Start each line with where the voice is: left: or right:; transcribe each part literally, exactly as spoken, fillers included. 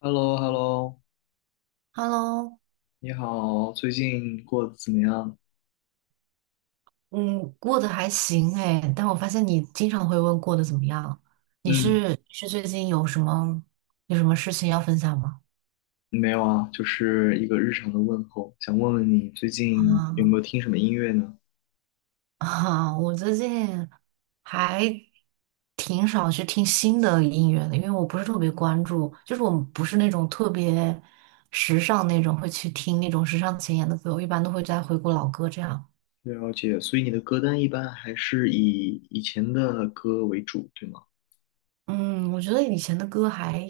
left: h e l l o h e l l o
right: Hello，
left: 你好，最近过得怎么样？
right: 嗯，过得还行哎，但我发现你经常会问过得怎么样。你
left: 嗯，
right: 是是最近有什么有什么事情要分享吗？
left: 没有啊，就是一个日常的问候，想问问你最近有没有
right: 啊
left: 听什么音乐呢？
right: 啊，我最近还挺少去听新的音乐的，因为我不是特别关注，就是我不是那种特别时尚那种会去听那种时尚前沿的歌，我一般都会在回顾老歌这样。
left: 了解，所以你的歌单一般还是以以前的歌为主，对吗？
right: 嗯，我觉得以前的歌还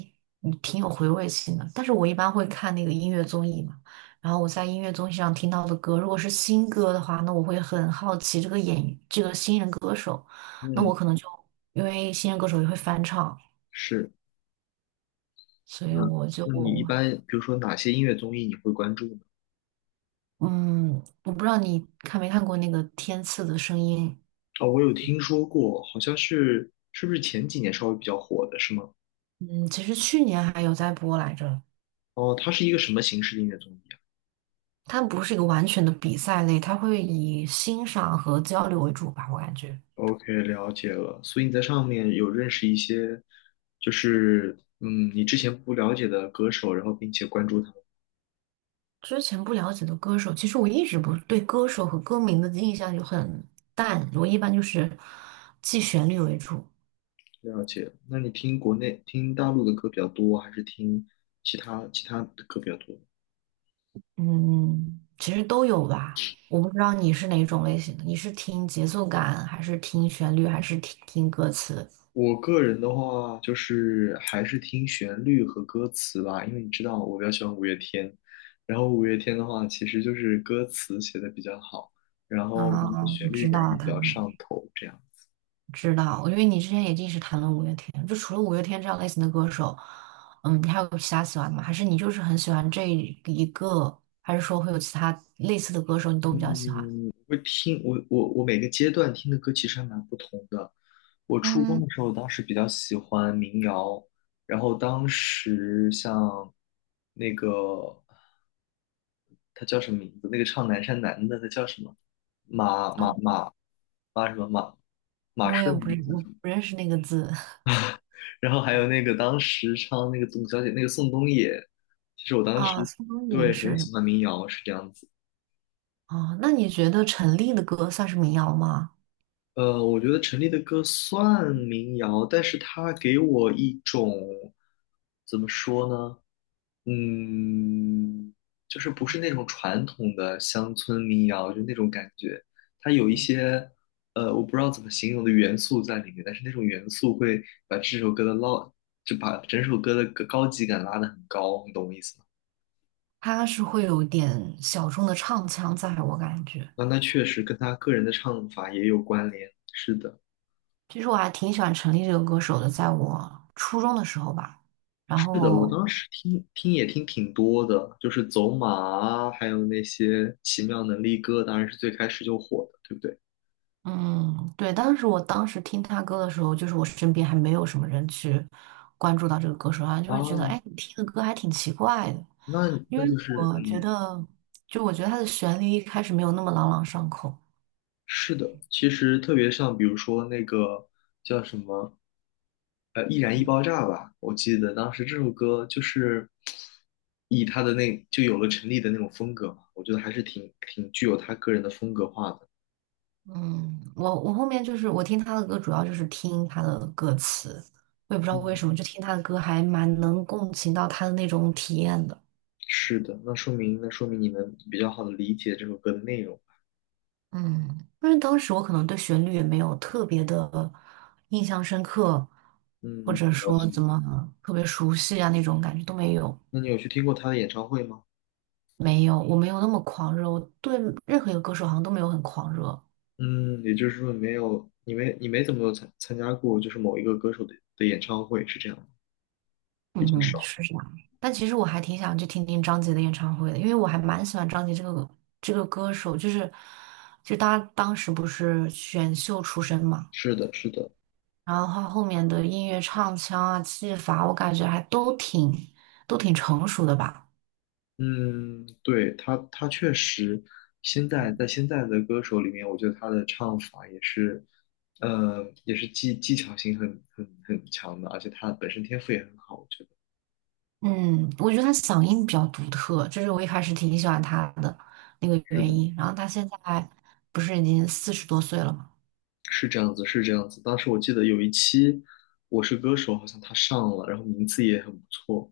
right: 嗯挺有回味性的，但是我一般会看那个音乐综艺嘛，然后我在音乐综艺上听到的歌，如果是新歌的话，那我会很好奇这个演这个新人歌手，那
left: 嗯，
right: 我可能就因为新人歌手也会翻唱，
left: 是。
right: 所以
left: 那
right: 我就
left: 那你一般，比如说哪些音乐综艺你会关注呢？
right: 嗯，我不知道你看没看过那个《天赐的声音》。
left: 哦，我有听说过，好像是是不是前几年稍微比较火的，是吗？
right: 嗯，其实去年还有在播来着。
left: 哦，它是一个什么形式的音乐综艺啊？
right: 它不是一个完全的比赛类，它会以欣赏和交流为主吧，我感觉。
left: OK,了解了。所以你在上面有认识一些，就是嗯，你之前不了解的歌手，然后并且关注他们，
right: 之前不了解的歌手，其实我一直不对歌手和歌名的印象就很淡，我一般就是记旋律为主。
left: 了解。那你听国内、听大陆的歌比较多，还是听其他其他的歌比较多？
right: 嗯，其实都有吧。我不知道你是哪种类型的，你是听节奏感，还是听旋律，还是听听歌词？
left: 我个人的话，就是还是听旋律和歌词吧，因为你知道我比较喜欢五月天，然后五月天的话，其实就是歌词写的比较好，然后它
right: 啊，
left: 的
right: 我
left: 旋律
right: 知
left: 感也
right: 道
left: 比
right: 他
left: 较
right: 们，
left: 上头，这样。
right: 知道，因为你之前也一直谈论五月天，就除了五月天这样类型的歌手，嗯，你还有其他喜欢的吗？还是你就是很喜欢这一个，还是说会有其他类似的歌手你都比较喜欢？
left: 我听我我我每个阶段听的歌其实还蛮不同的。我初中
right: 嗯。
left: 的时候，当时比较喜欢民谣，然后当时像那个他叫什么名字？那个唱《南山南》的他叫什么？马马
right: 啊，
left: 马马什么马马
right: 我也
left: 顺
right: 不
left: 还是
right: 认，
left: 叫
right: 我
left: 什么。
right: 不认识那个字
left: 然后还有那个当时唱那个董小姐，那个宋冬野，其实我当
right: 啊，
left: 时，
right: 苏东雨也
left: 对，很
right: 是的。
left: 喜欢民谣是这样子。
right: 啊，那你觉得陈粒的歌算是民谣吗？
left: 呃，我觉得陈粒的歌算民谣，但是她给我一种怎么说呢？嗯，就是不是那种传统的乡村民谣，就那种感觉。它有一些呃，我不知道怎么形容的元素在里面，但是那种元素会把这首歌的捞，就把整首歌的高高级感拉得很高，你懂我意思吗？
right: 它是会有一点小众的唱腔在，我感觉。
left: 那那确实跟他个人的唱法也有关联。是的。
right: 其实我还挺喜欢陈粒这个歌手的，在我初中的时候吧。然
left: 是的，我当
right: 后，
left: 时听听也听挺多的，就是走马啊，还有那些奇妙能力歌，当然是最开始就火的，对不对？
right: 嗯，对，当时我当时听他歌的时候，就是我身边还没有什么人去关注到这个歌手啊，然后就会觉得，
left: 啊，
right: 哎，你听的歌还挺奇怪的。
left: 那
right: 因为
left: 那就是
right: 我觉
left: 嗯，
right: 得，就我觉得他的旋律一开始没有那么朗朗上口。
left: 是的，其实特别像比如说那个叫什么呃《易燃易爆炸》吧，我记得当时这首歌就是以他的那就有了陈粒的那种风格嘛，我觉得还是挺挺具有他个人的风格化的。
right: 嗯，我我后面就是我听他的歌，主要就是听他的歌词，我也不知道为
left: 嗯，
right: 什么，就听他的歌还蛮能共情到他的那种体验的。
left: 是的，那说明那说明你能比较好的理解这首歌的内容。
right: 嗯，因为当时我可能对旋律也没有特别的印象深刻，或
left: 嗯，
right: 者
left: 了
right: 说怎
left: 解。
right: 么特别熟悉啊那种感觉都没有。
left: 那你有去听过他的演唱会吗？
right: 没有，我没有那么狂热，我对任何一个歌手好像都没有很狂热。
left: 嗯，也就是说你没有，你没你没怎么有参参加过，就是某一个歌手的的演唱会，是这样吗？比较
right: 嗯，
left: 少。
right: 是这样。但其实我还挺想去听听张杰的演唱会的，因为我还蛮喜欢张杰这个这个歌手，就是就他当时不是选秀出身嘛，
left: 是的，是的。
right: 然后他后面的音乐唱腔啊、技法，我感觉还都挺都挺成熟的吧。
left: 嗯，对，他，他确实现在在现在的歌手里面，我觉得他的唱法也是，呃，也是技技巧性很很很强的，而且他本身天赋也很好，我觉得。
right: 嗯，我觉得他嗓音比较独特，这是我一开始挺喜欢他的那个
left: 是
right: 原
left: 的。
right: 因。然后他现在不是已经四十多岁了嘛？
left: 是这样子，是这样子。当时我记得有一期《我是歌手》，好像他上了，然后名次也很不错。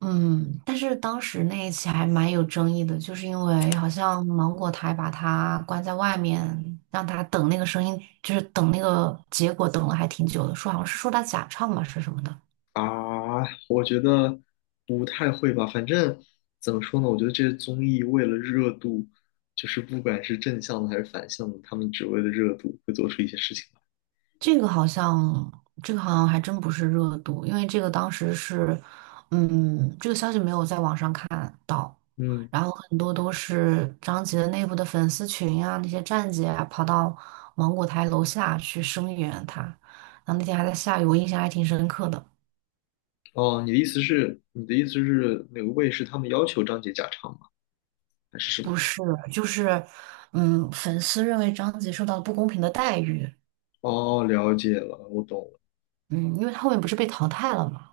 right: 嗯，但是当时那一起还蛮有争议的，就是因为好像芒果台把他关在外面，让他等那个声音，就是等那个结果，等了还挺久的，说好像是说他假唱吧，是什么的。
left: 啊，我觉得不太会吧。反正怎么说呢，我觉得这些综艺为了热度，就是不管是正向的还是反向的，他们只为了热度会做出一些事情来。
right: 这个好像，这个好像还真不是热度，因为这个当时是，嗯，这个消息没有在网上看到。
left: 嗯，
right: 然后很多都是张杰的内部的粉丝群啊，那些站姐啊，跑到芒果台楼下去声援他。然后那天还在下雨，我印象还挺深刻的。
left: 哦，你的意思是，你的意思是哪个卫视他们要求张杰假唱吗？还是什
right: 不
left: 么？
right: 是，就是，嗯，粉丝认为张杰受到了不公平的待遇。
left: 哦，了解了，我懂了。
right: 嗯，因为他后面不是被淘汰了嘛。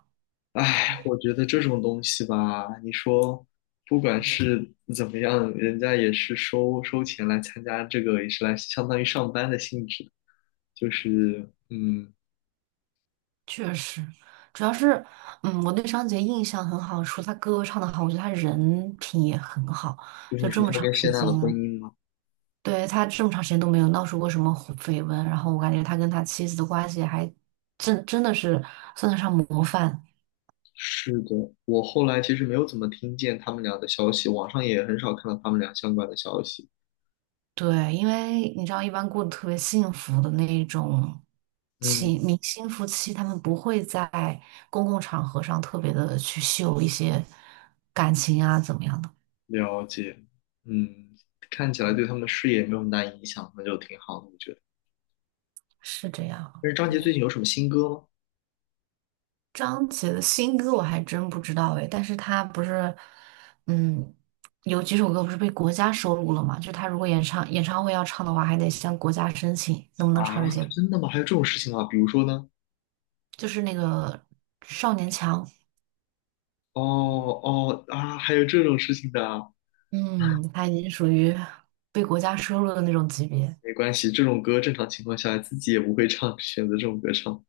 left: 唉，我觉得这种东西吧，你说不管是怎么样，人家也是收收钱来参加这个，也是来相当于上班的性质，就是嗯，
right: 确实，主要是，嗯，我对张杰印象很好，除了他歌唱的好，我觉得他人品也很好。
left: 就是
right: 就
left: 你
right: 这
left: 说
right: 么
left: 他
right: 长
left: 跟谢
right: 时
left: 娜的婚
right: 间。
left: 姻吗？
right: 对，他这么长时间都没有闹出过什么红绯闻，然后我感觉他跟他妻子的关系还真真的是算得上模范。
left: 是的，我后来其实没有怎么听见他们俩的消息，网上也很少看到他们俩相关的消息。
right: 对，因为你知道，一般过得特别幸福的那一种情
left: 嗯，
right: 明星夫妻，他们不会在公共场合上特别的去秀一些感情啊，怎么样的，
left: 了解。嗯，看起来对他们的事业没有很大影响，那就挺好的，我觉得。
right: 是这样。
left: 但是张杰最近有什么新歌吗？
right: 张杰的新歌我还真不知道哎，但是他不是，嗯，有几首歌不是被国家收录了吗？就他如果演唱演唱会要唱的话，还得向国家申请能不能
left: 啊，
right: 唱这些。
left: 真的吗？还有这种事情啊？比如说呢？
right: 就是那个少年强。
left: 哦，哦啊，还有这种事情的啊。
right: 嗯，他已经属于被国家收录的那种级别。
left: 没关系，这种歌正常情况下自己也不会唱，选择这种歌唱。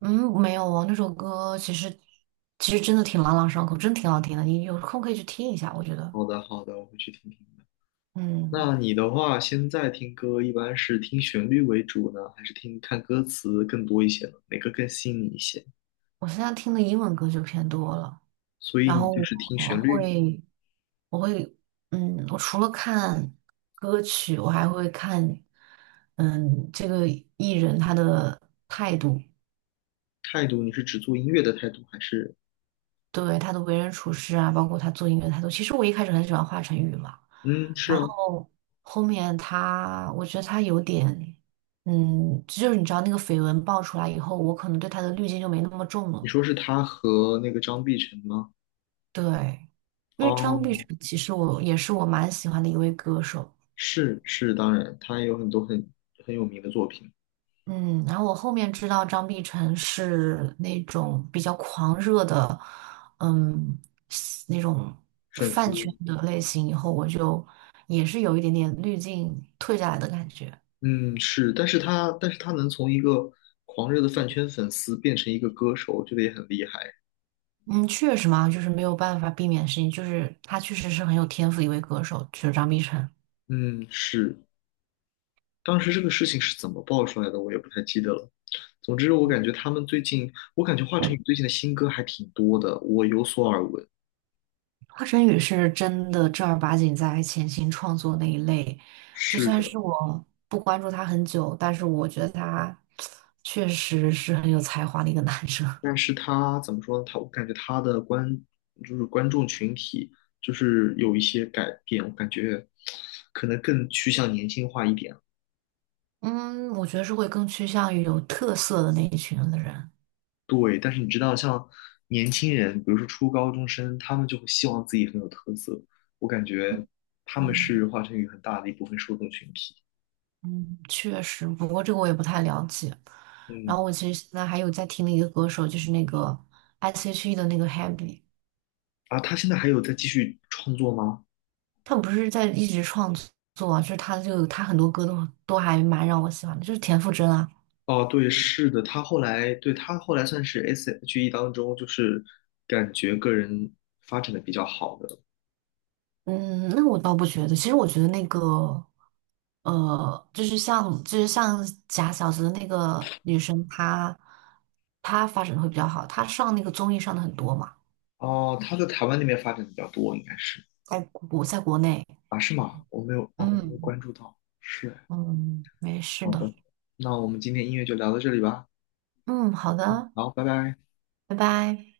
right: 嗯，没有哦，那首歌其实其实真的挺朗朗上口，真挺好听的，你有空可以去听一下，我觉得。
left: 好的好的，我会去听听的。
right: 嗯，
left: 那你的话，现在听歌一般是听旋律为主呢，还是听看歌词更多一些呢？哪个更吸引你一些？
right: 我现在听的英文歌就偏多了。
left: 所以
right: 然
left: 你
right: 后
left: 就是听
right: 我
left: 旋律、
right: 会，我会，嗯，我除了看歌曲，我还会看，嗯，这个艺人他的态度。
left: 态度，你是只做音乐的态度，还是
right: 对，他的为人处事啊，包括他做音乐的态度。其实我一开始很喜欢华晨宇嘛，
left: 嗯是
right: 然
left: 啊？
right: 后后面他，我觉得他有点，嗯，就是你知道那个绯闻爆出来以后，我可能对他的滤镜就没那么重
left: 你
right: 了。
left: 说是他和那个张碧晨吗？
right: 对。因为张碧
left: 哦，
right: 晨其实我也是我蛮喜欢的一位歌手。
left: 是是，当然，他有很多很很有名的作品，
right: 嗯，然后我后面知道张碧晨是那种比较狂热的，嗯，那种
left: 粉丝，
right: 饭圈的类型，以后我就也是有一点点滤镜退下来的感觉。
left: 嗯，是，但是他但是他能从一个狂热的饭圈粉丝变成一个歌手，我觉得也很厉害。
right: 嗯，确实嘛，就是没有办法避免的事情，就是他确实是很有天赋的一位歌手，就是张碧晨。
left: 嗯，是，当时这个事情是怎么爆出来的，我也不太记得了。总之，我感觉他们最近，我感觉华晨宇最近的新歌还挺多的，我有所耳闻。
right: 华晨宇是真的正儿八经在潜心创作那一类，就算
left: 是，
right: 是我不关注他很久，但是我觉得他确实是很有才华的一个男生。
left: 但是他怎么说呢？他我感觉他的观、就是观众群体就是有一些改变，我感觉可能更趋向年轻化一点。
right: 嗯，我觉得是会更趋向于有特色的那一群的人。
left: 对，但是你知道，像年轻人，比如说初高中生，他们就会希望自己很有特色。我感觉他们是华晨宇很大的一部分受众群体。
right: 嗯，确实，不过这个我也不太了解。
left: 嗯，
right: 然后我其实现在还有在听的一个歌手，就是那个 S.H.E 的那个 Happy。
left: 啊，他现在还有在继续创作吗？
right: 他不是在一直创作啊，就是他就他很多歌都都还蛮让我喜欢的，就是田馥甄啊。
left: 哦，对，是的，他后来，对，他后来算是 S.H.E 当中，就是感觉个人发展的比较好的。
right: 嗯，那我倒不觉得，其实我觉得那个呃，就是像就是像假小子的那个女生，她她发展得会比较好，她上那个综艺上的很多嘛。
left: 哦，他在台湾那边发展的比较多，应该是
right: 在国在国内，
left: 啊，是吗？我没有哦，我没有
right: 嗯
left: 关注到，是，
right: 嗯，没事
left: 好
right: 的。
left: 的，那我们今天音乐就聊到这里吧，
right: 嗯，好的，
left: 好，拜拜。
right: 拜拜。